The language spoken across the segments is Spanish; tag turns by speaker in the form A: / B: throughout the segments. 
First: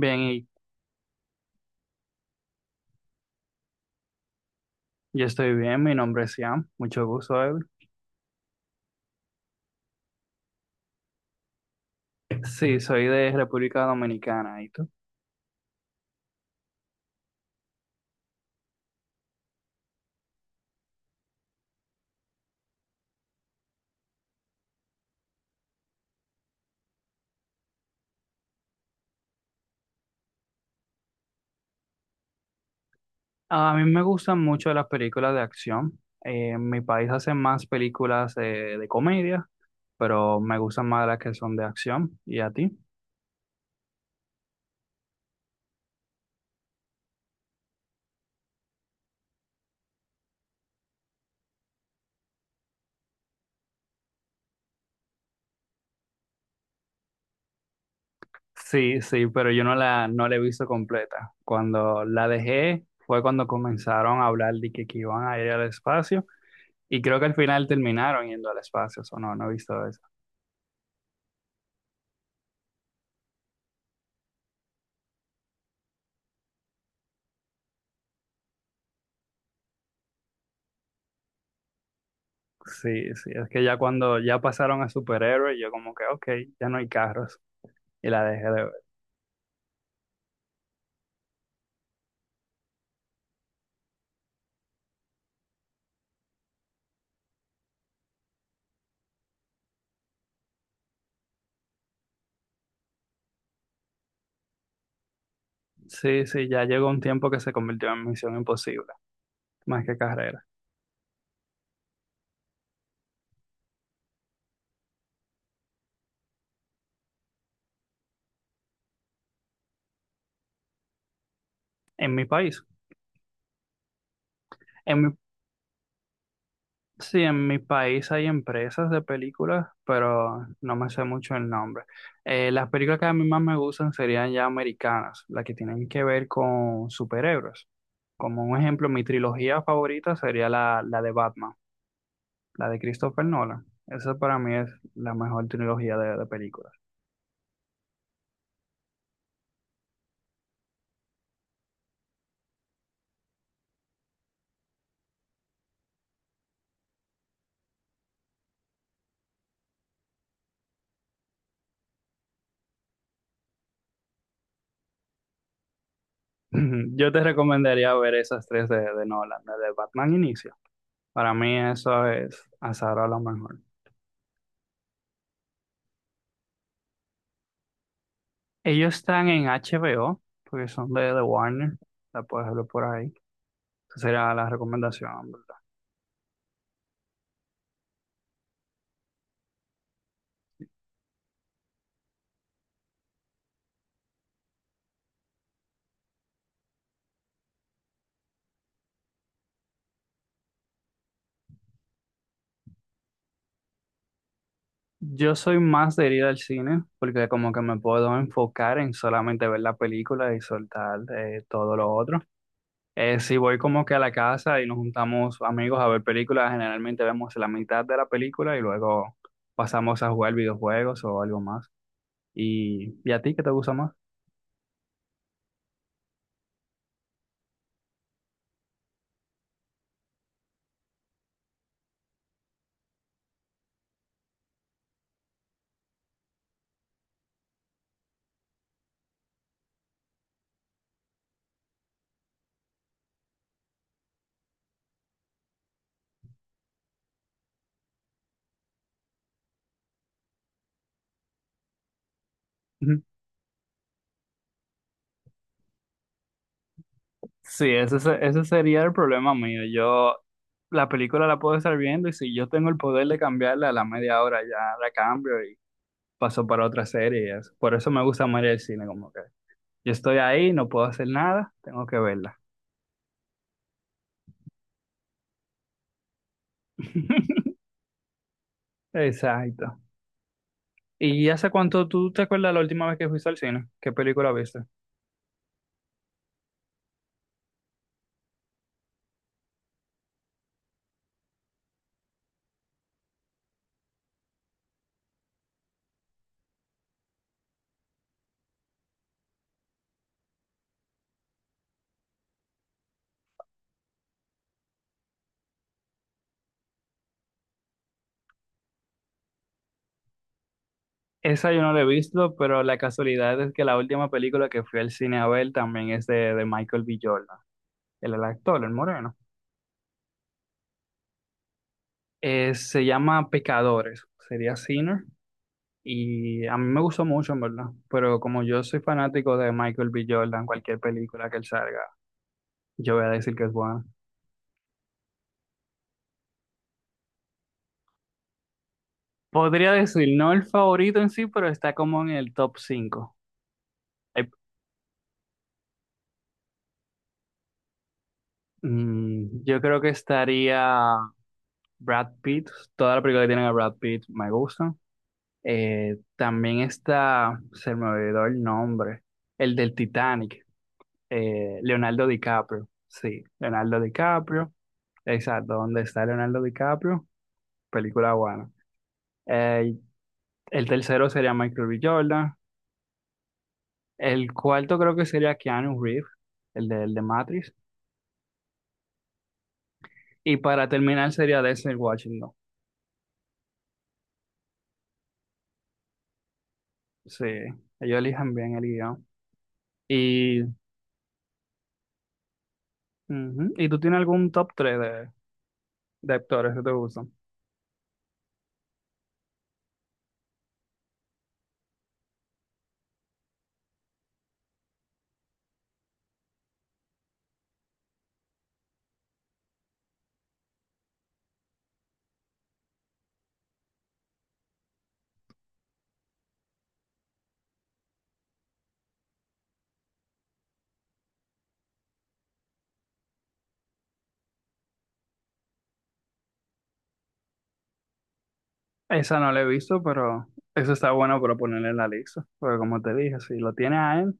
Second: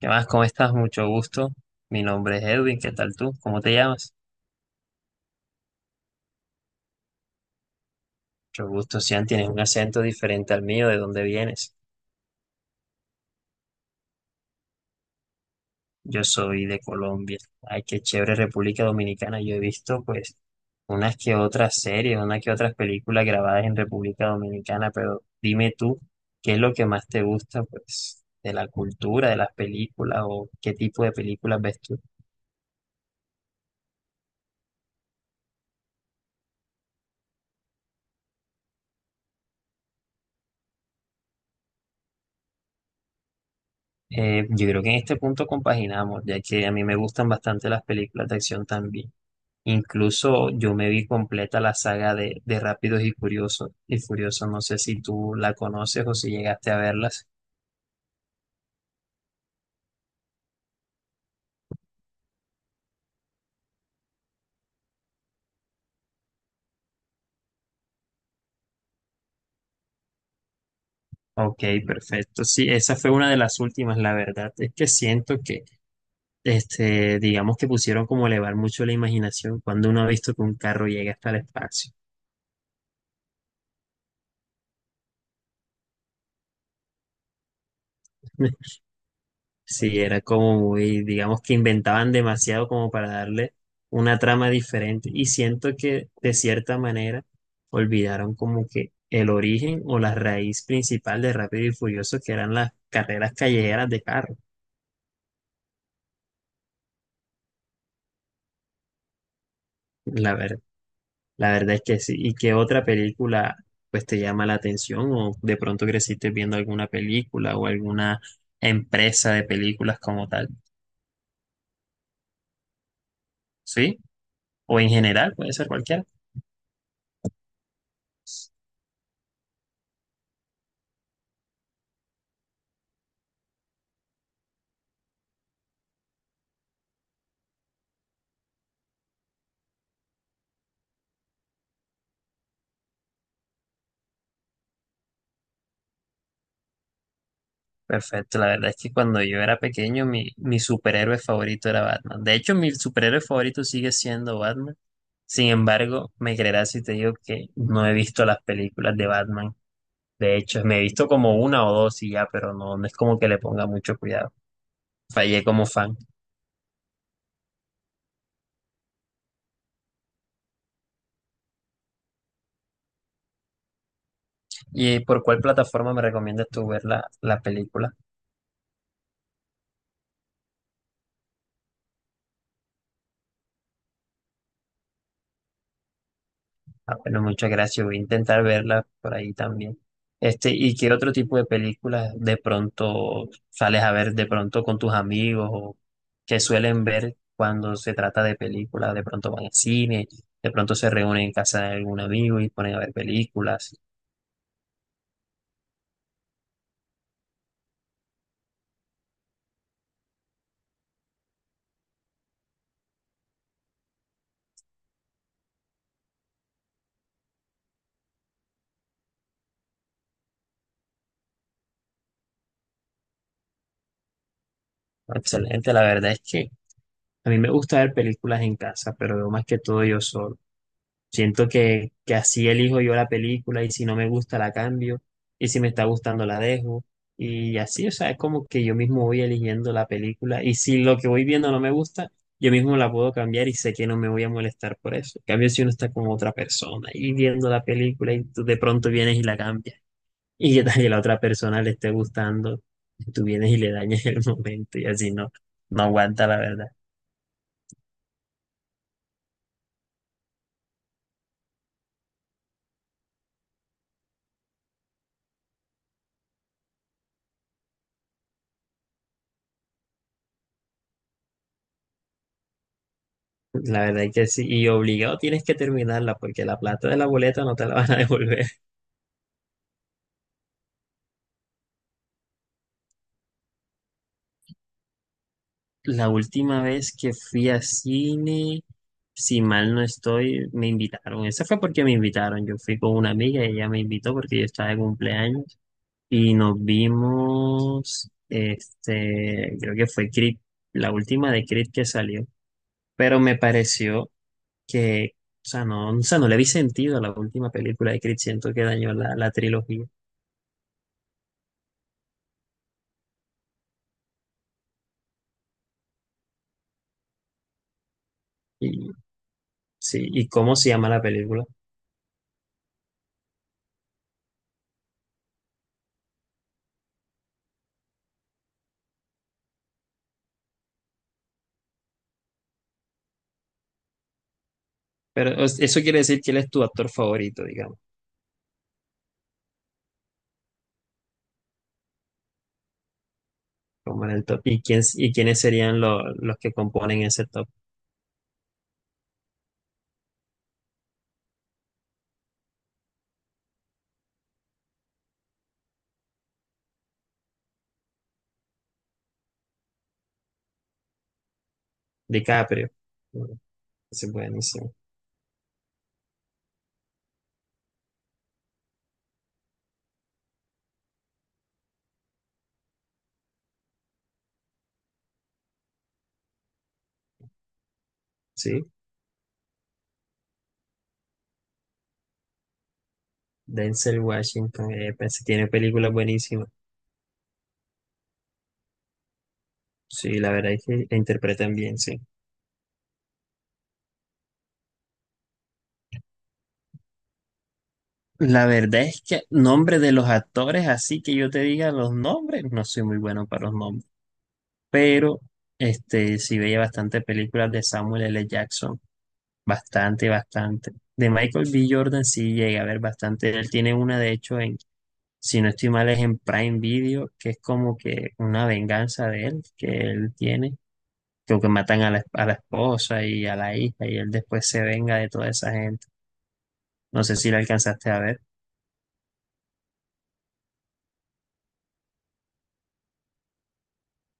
A: ¿Qué más? ¿Cómo
B: y
A: estás? Mucho gusto. Mi nombre es Edwin. ¿Qué tal tú? ¿Cómo te llamas?
B: yo estoy bien. Mi nombre es Ian. Mucho gusto, Evelyn.
A: Mucho gusto, Sian. Tienes un acento diferente al mío. ¿De dónde vienes?
B: Sí, soy de República Dominicana. ¿Y tú?
A: Yo soy de Colombia. Ay, qué chévere República Dominicana. Yo he visto, pues, unas que otras series, unas que otras películas grabadas en República Dominicana, pero dime tú, ¿qué es lo que más te gusta, pues, de la cultura, de las películas o qué tipo de películas ves tú?
B: A mí me gustan mucho las películas de acción. En mi país hacen más películas de comedia, pero me gustan más las que son de acción. ¿Y a ti?
A: Yo creo que en este punto compaginamos, ya que a mí me gustan bastante las películas de acción también. Incluso yo me vi completa la saga de Rápidos y Curiosos y Furiosos. No sé si tú la conoces o si llegaste a verlas.
B: Sí, sí, pero yo no la he visto completa. Cuando la dejé fue cuando comenzaron a hablar de que iban a ir al espacio y creo que al final terminaron yendo al espacio. O no, no he visto eso.
A: Ok, perfecto. Sí, esa fue una de las últimas, la verdad. Es que siento que, este, digamos que pusieron como a elevar mucho la imaginación cuando uno ha visto que un carro llega hasta el espacio.
B: Sí, sí, es que ya cuando ya pasaron a superhéroes, yo como que, ok, ya no hay carros y la dejé de ver.
A: Sí, era como muy, digamos que inventaban demasiado como para darle una trama diferente. Y siento que de cierta manera olvidaron como que el origen o la raíz principal de Rápido y Furioso, que eran las carreras callejeras de carro.
B: Sí, sí, ya llegó un tiempo que se convirtió en Misión Imposible, más que
A: La
B: carrera.
A: ver- la verdad es que sí. ¿Y qué otra película pues te llama la atención? O de pronto creciste viendo alguna película o alguna empresa de películas como tal.
B: En mi país,
A: ¿Sí? O en
B: en mi,
A: general, puede ser cualquiera.
B: sí, en mi país hay empresas de películas, pero no me sé mucho el nombre. Las películas que a mí más me gustan serían ya americanas, las que tienen que ver con superhéroes. Como un ejemplo, mi trilogía favorita sería la de Batman. La de Christopher Nolan. Esa para mí es la mejor trilogía de películas.
A: Perfecto, la verdad es que cuando yo era pequeño mi superhéroe favorito era Batman. De hecho, mi superhéroe favorito sigue siendo Batman. Sin embargo, me creerás si te digo que no he visto las películas de Batman. De hecho, me he visto como una o dos y ya, pero no, no es como que le ponga mucho cuidado. Fallé como fan.
B: Yo te recomendaría ver esas tres de Nolan, la de Batman Inicia. Para mí eso es hasta ahora lo mejor.
A: ¿Y por cuál plataforma me recomiendas tú ver la película?
B: Ellos están en HBO, porque son de Warner, la puedes ver por ahí. Esa sería la recomendación, ¿verdad?
A: Ah, bueno, muchas gracias. Voy a intentar verla por ahí también. Este, ¿y qué otro tipo de películas de pronto sales a ver de pronto con tus amigos o que suelen ver cuando se trata de películas? De pronto van al cine, de pronto se reúnen en casa de algún amigo y ponen a ver películas.
B: Yo soy más de ir al cine porque como que me puedo enfocar en solamente ver la película y soltar todo lo otro. Sí, voy como que a la casa y nos juntamos amigos a ver películas. Generalmente vemos la mitad de la película y luego pasamos a jugar videojuegos o algo más. ¿Y a ti qué te gusta más?
A: Excelente, la verdad es que a mí me gusta ver películas en casa, pero veo más que todo yo solo. Siento que así elijo yo la película y si no me gusta la cambio y si me está gustando la dejo y así, o sea, es como que yo mismo voy eligiendo la película y si lo que voy viendo no me gusta, yo mismo la puedo cambiar y sé que no me voy a molestar por eso. En cambio, si uno está con otra persona y viendo la película y tú de pronto vienes y la cambias y que tal que la otra persona le esté gustando,
B: Ujú.
A: tú vienes y le dañas el momento y así no, no aguanta la verdad.
B: Sí, ese sería el problema mío. Yo la película la puedo estar viendo y si yo tengo el poder de cambiarla a la media hora ya la cambio y paso para otra serie y eso. Por eso me gusta más ir al cine, como que yo estoy ahí, no puedo hacer nada, tengo que verla.
A: La verdad es que sí, y obligado tienes que terminarla porque la plata de la boleta no te la van a devolver.
B: Exacto. ¿Y hace cuánto tú te acuerdas la última vez que fuiste al cine? ¿Qué película viste?
A: La última vez que fui a cine, si mal no estoy, me invitaron. Esa fue porque me invitaron. Yo fui con una amiga y ella me invitó porque yo estaba de cumpleaños y nos vimos, este, creo que fue Creed, la última de Creed que salió, pero me pareció que, o sea, no le vi sentido a la última película de Creed, siento que dañó la trilogía.
B: Esa yo no la he visto, pero la casualidad es que la última película que fui al cine a ver también es de Michael B. Jordan, el actor, el moreno.
A: Sí, ¿y cómo se llama la película?
B: Se llama Pecadores, sería Sinner, y a mí me gustó mucho, en verdad. Pero como yo soy fanático de Michael B. Jordan, cualquier película que él salga, yo voy a decir que es buena.
A: Pero o sea, eso quiere decir quién es tu actor favorito, digamos,
B: Podría decir, no el favorito en sí, pero está como en el top cinco.
A: como en el
B: Eh,
A: top. ¿Y quién, y quiénes serían los que componen ese top?
B: yo creo que estaría Brad Pitt, toda la película que tienen a Brad Pitt me gusta. También está, se me olvidó el nombre, el del Titanic, Leonardo DiCaprio.
A: DiCaprio.
B: Sí,
A: Bueno,
B: Leonardo
A: ese es
B: DiCaprio.
A: buenísimo.
B: Exacto, ¿dónde está Leonardo DiCaprio? Película buena. Eh, el tercero sería Michael B. Jordan. El cuarto creo que sería Keanu Reeves, el de Matrix.
A: Sí,
B: Y para terminar sería Denzel Washington.
A: Denzel Washington, pues, tiene películas buenísimas.
B: Sí, ellos eligen bien el guión.
A: Sí, la
B: Y,
A: verdad es que la interpretan bien, sí.
B: ujú, ¿y tú tienes algún top 3 de actores que te gustan?
A: La verdad es que nombre de los actores, así que yo te diga los nombres, no soy muy bueno para los nombres. Pero este sí veía bastante películas de Samuel L. Jackson. Bastante, bastante. De Michael B. Jordan sí llega a ver bastante. Él tiene una, de hecho, en, si no estoy mal, es en Prime Video, que es como que una venganza de él, que él tiene, creo que matan a la esposa y a la hija, y él después se venga de toda esa gente. No sé si la alcanzaste a ver.
B: Esa no la he visto, pero eso está bueno para ponerle en la lista. Porque como te dije, si lo tiene a él,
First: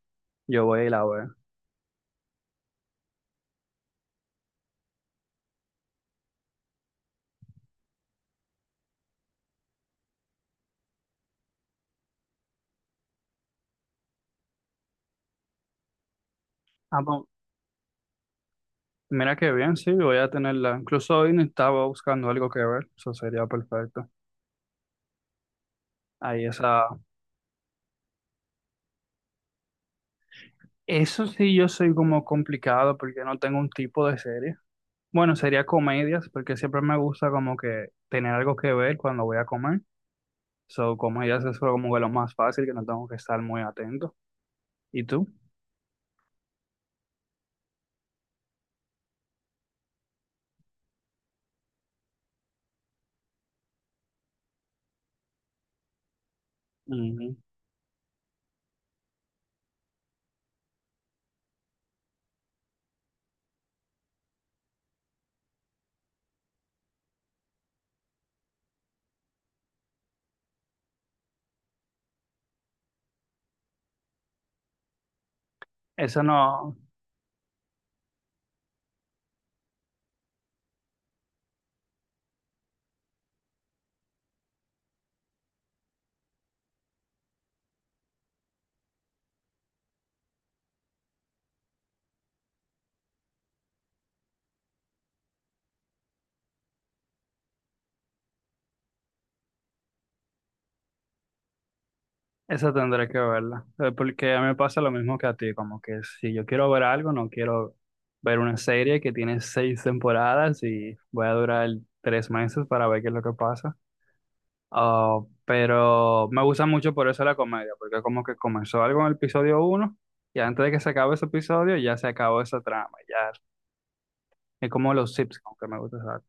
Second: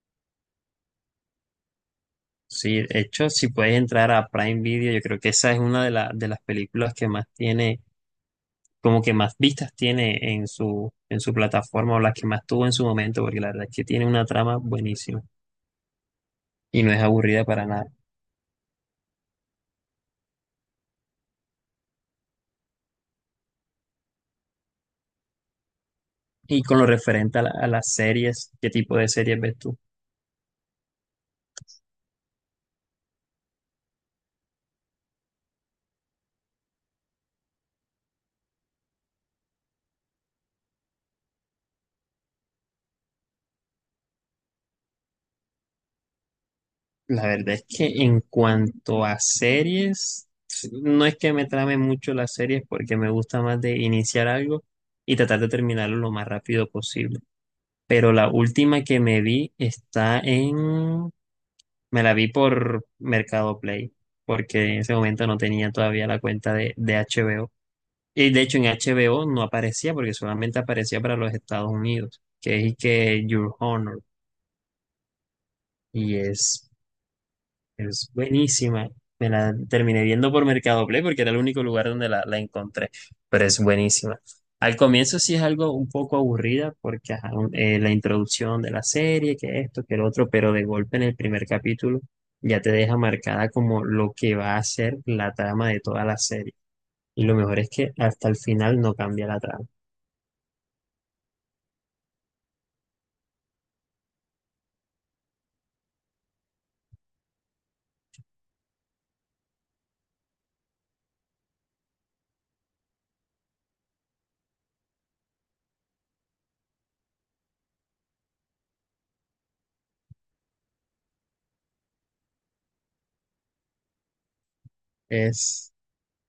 B: yo voy y la veo.
A: Sí, de hecho, si puedes entrar a Prime Video, yo creo que esa es una de, de las películas que más tiene, como que más vistas tiene en su plataforma o las que más tuvo en su momento, porque la verdad es que tiene una trama buenísima y no
B: Ah,
A: es
B: pues,
A: aburrida para nada.
B: mira qué bien, sí, voy a tenerla. Incluso hoy no estaba buscando algo que ver, eso sería perfecto. Ahí
A: Y con lo
B: esa.
A: referente a, a las series, ¿qué tipo de series ves tú?
B: Eso sí, yo soy como complicado porque no tengo un tipo de serie. Bueno, sería comedias, porque siempre me gusta como que tener algo que ver cuando voy a comer. So, comedias es como que lo más fácil, que no tengo que estar muy atento. ¿Y tú?
A: La verdad es que en cuanto a series, no es que me trame mucho las series porque me gusta más de iniciar algo y tratar de terminarlo lo más rápido posible.
B: Ujú.
A: Pero la última que me vi está en... Me la vi por Mercado Play, porque en ese momento no tenía todavía la cuenta de HBO. Y de hecho en HBO no aparecía porque solamente aparecía para los Estados Unidos, que es que Your Honor. Y
B: Eso
A: es,
B: no.
A: es buenísima. Me la terminé viendo por Mercado Play porque era el único lugar donde la encontré, pero es buenísima. Al comienzo sí es algo un poco aburrida porque ajá, la introducción de la serie, que esto, que el otro, pero de golpe en el primer capítulo ya te deja marcada como lo que va a ser la trama de toda la serie. Y lo mejor es que hasta el final no cambia la trama.
B: Esa tendré que verla, porque a mí me pasa lo mismo que a ti, como que si yo quiero ver algo, no quiero ver una serie que tiene seis temporadas y voy a durar 3 meses para ver qué es lo que pasa. Ah, pero me gusta mucho por eso la comedia, porque como que comenzó algo en el episodio uno y antes de que se acabe ese episodio ya se acabó esa trama, ya es como los Simpsons que
A: Es
B: me gusta usar.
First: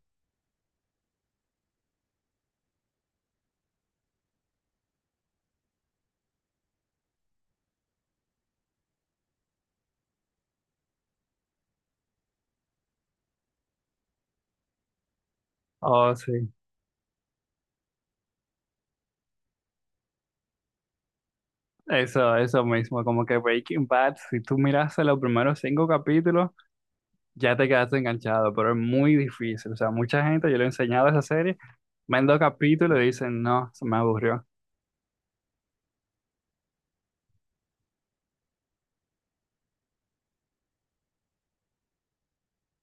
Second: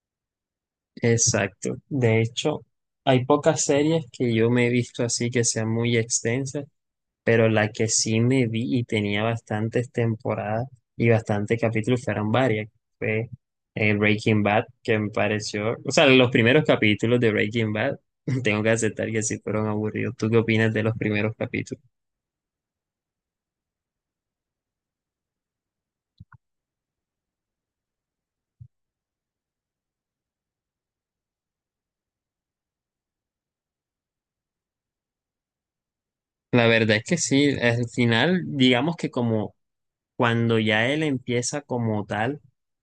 A: Exacto. De hecho, hay pocas series que yo me he visto así que sean muy extensas, pero la que sí me vi y tenía bastantes temporadas y bastantes capítulos fueron varias. Fue Breaking Bad, que me pareció, o sea,
B: Oh,
A: los
B: sí,
A: primeros capítulos de Breaking Bad, tengo que aceptar que sí fueron aburridos. ¿Tú qué opinas de los primeros capítulos?
B: eso mismo, como que Breaking Bad, si tú miras los primeros cinco capítulos, ya te quedaste enganchado, pero es muy difícil. O sea, mucha gente, yo le he enseñado esa serie, ven dos capítulos y dicen, no, se me aburrió,
A: La verdad es que sí, al final, digamos que como cuando ya él empieza como tal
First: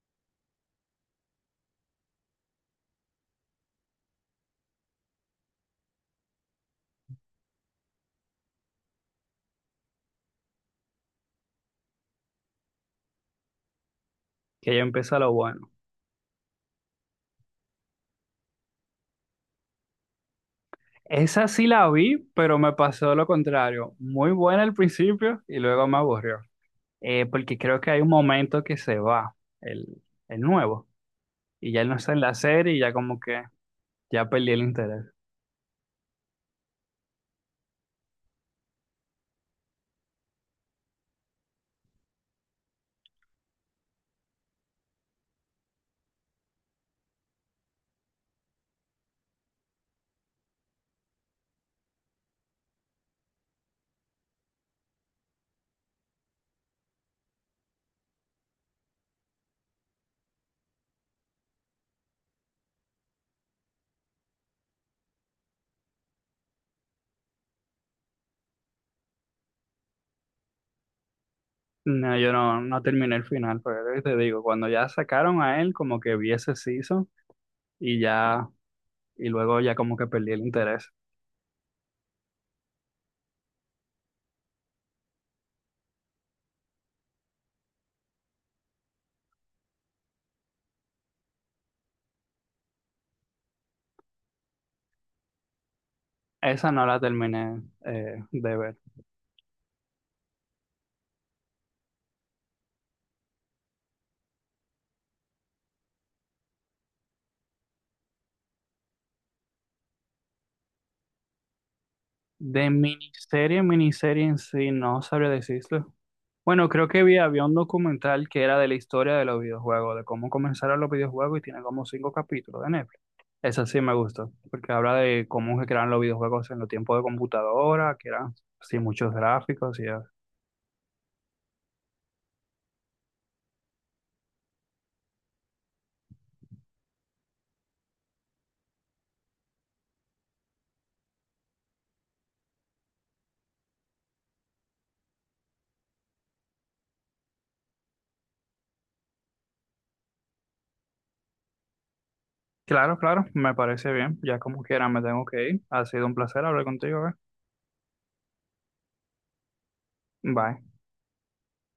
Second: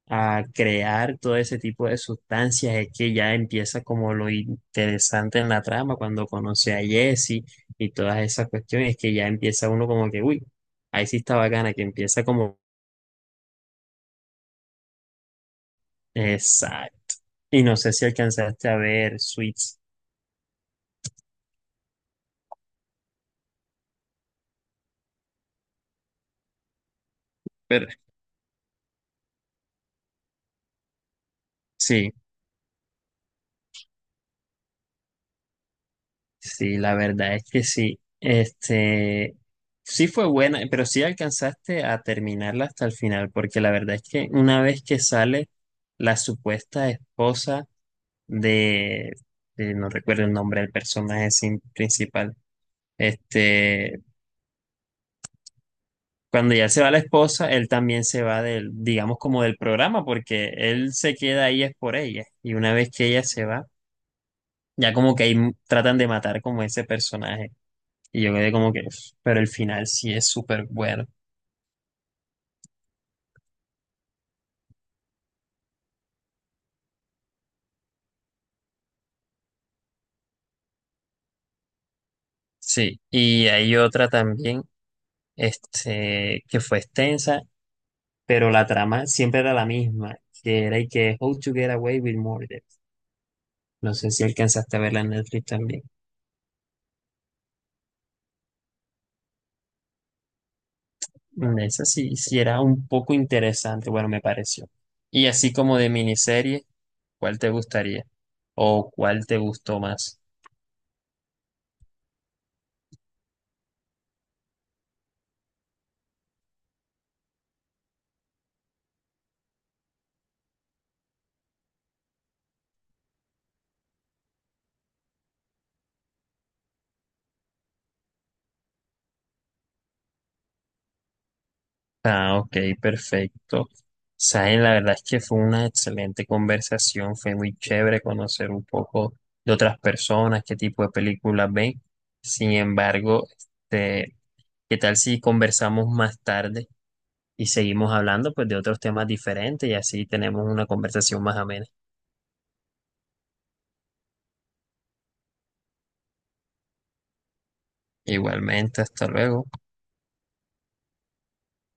A: a crear todo ese tipo de sustancias, es que ya empieza como lo interesante en la trama, cuando conoce a Jesse y todas esas cuestiones, que ya empieza uno como que, uy, ahí sí está bacana, que empieza como,
B: que ya empieza lo bueno.
A: exacto. Y no sé si alcanzaste a ver Suits.
B: Esa sí la vi, pero me pasó lo contrario. Muy buena al principio y luego me aburrió. Porque creo
A: Pero
B: que hay un momento que se va, el, el nuevo, y ya él no está
A: sí.
B: en la serie y ya como que ya perdí el interés.
A: Sí, la verdad es que sí. Este, sí fue buena, pero sí alcanzaste a terminarla hasta el final, porque la verdad es que una vez que sale la supuesta esposa de, no recuerdo el nombre del personaje principal, este, cuando ya se va la esposa, él también se va del, digamos como del programa, porque él se queda ahí es por ella, y una vez que ella se va, ya como que ahí tratan de matar como ese personaje. Y yo quedé como que, "Uf", pero el final sí es súper bueno.
B: No, yo no terminé el final, pero es lo que te digo, cuando ya sacaron a él, como que vi ese season y ya, y luego ya como que perdí el interés.
A: Sí, y hay otra también, este, que fue extensa, pero la trama siempre era la misma, que era y que How to Get Away with Murder. No sé si alcanzaste a verla en Netflix también.
B: Esa no la terminé de ver.
A: Mm, esa sí, sí era un poco interesante, bueno, me pareció. Y así como de miniserie, ¿cuál te gustaría? ¿O cuál te gustó más?
B: De miniserie, miniserie en sí, no sabría decirlo. Bueno, creo que vi, había un documental que era de la historia de los videojuegos, de cómo comenzaron los videojuegos y tiene como cinco capítulos de Netflix. Esa sí me gustó, porque habla de cómo se crearon los videojuegos en los tiempos de computadora, que eran sin muchos gráficos y eso.
A: Ah, ok, perfecto. Saben, la verdad es que fue una excelente conversación, fue muy chévere conocer un poco de otras personas, qué tipo de películas ven. Sin embargo, este, ¿qué tal si conversamos más tarde y seguimos hablando pues de otros temas diferentes y así tenemos una conversación más amena?
B: Claro, claro, me parece bien. Ya como quiera me tengo que ir. Ha sido un placer hablar contigo.
A: Igualmente, hasta luego.
B: Bye.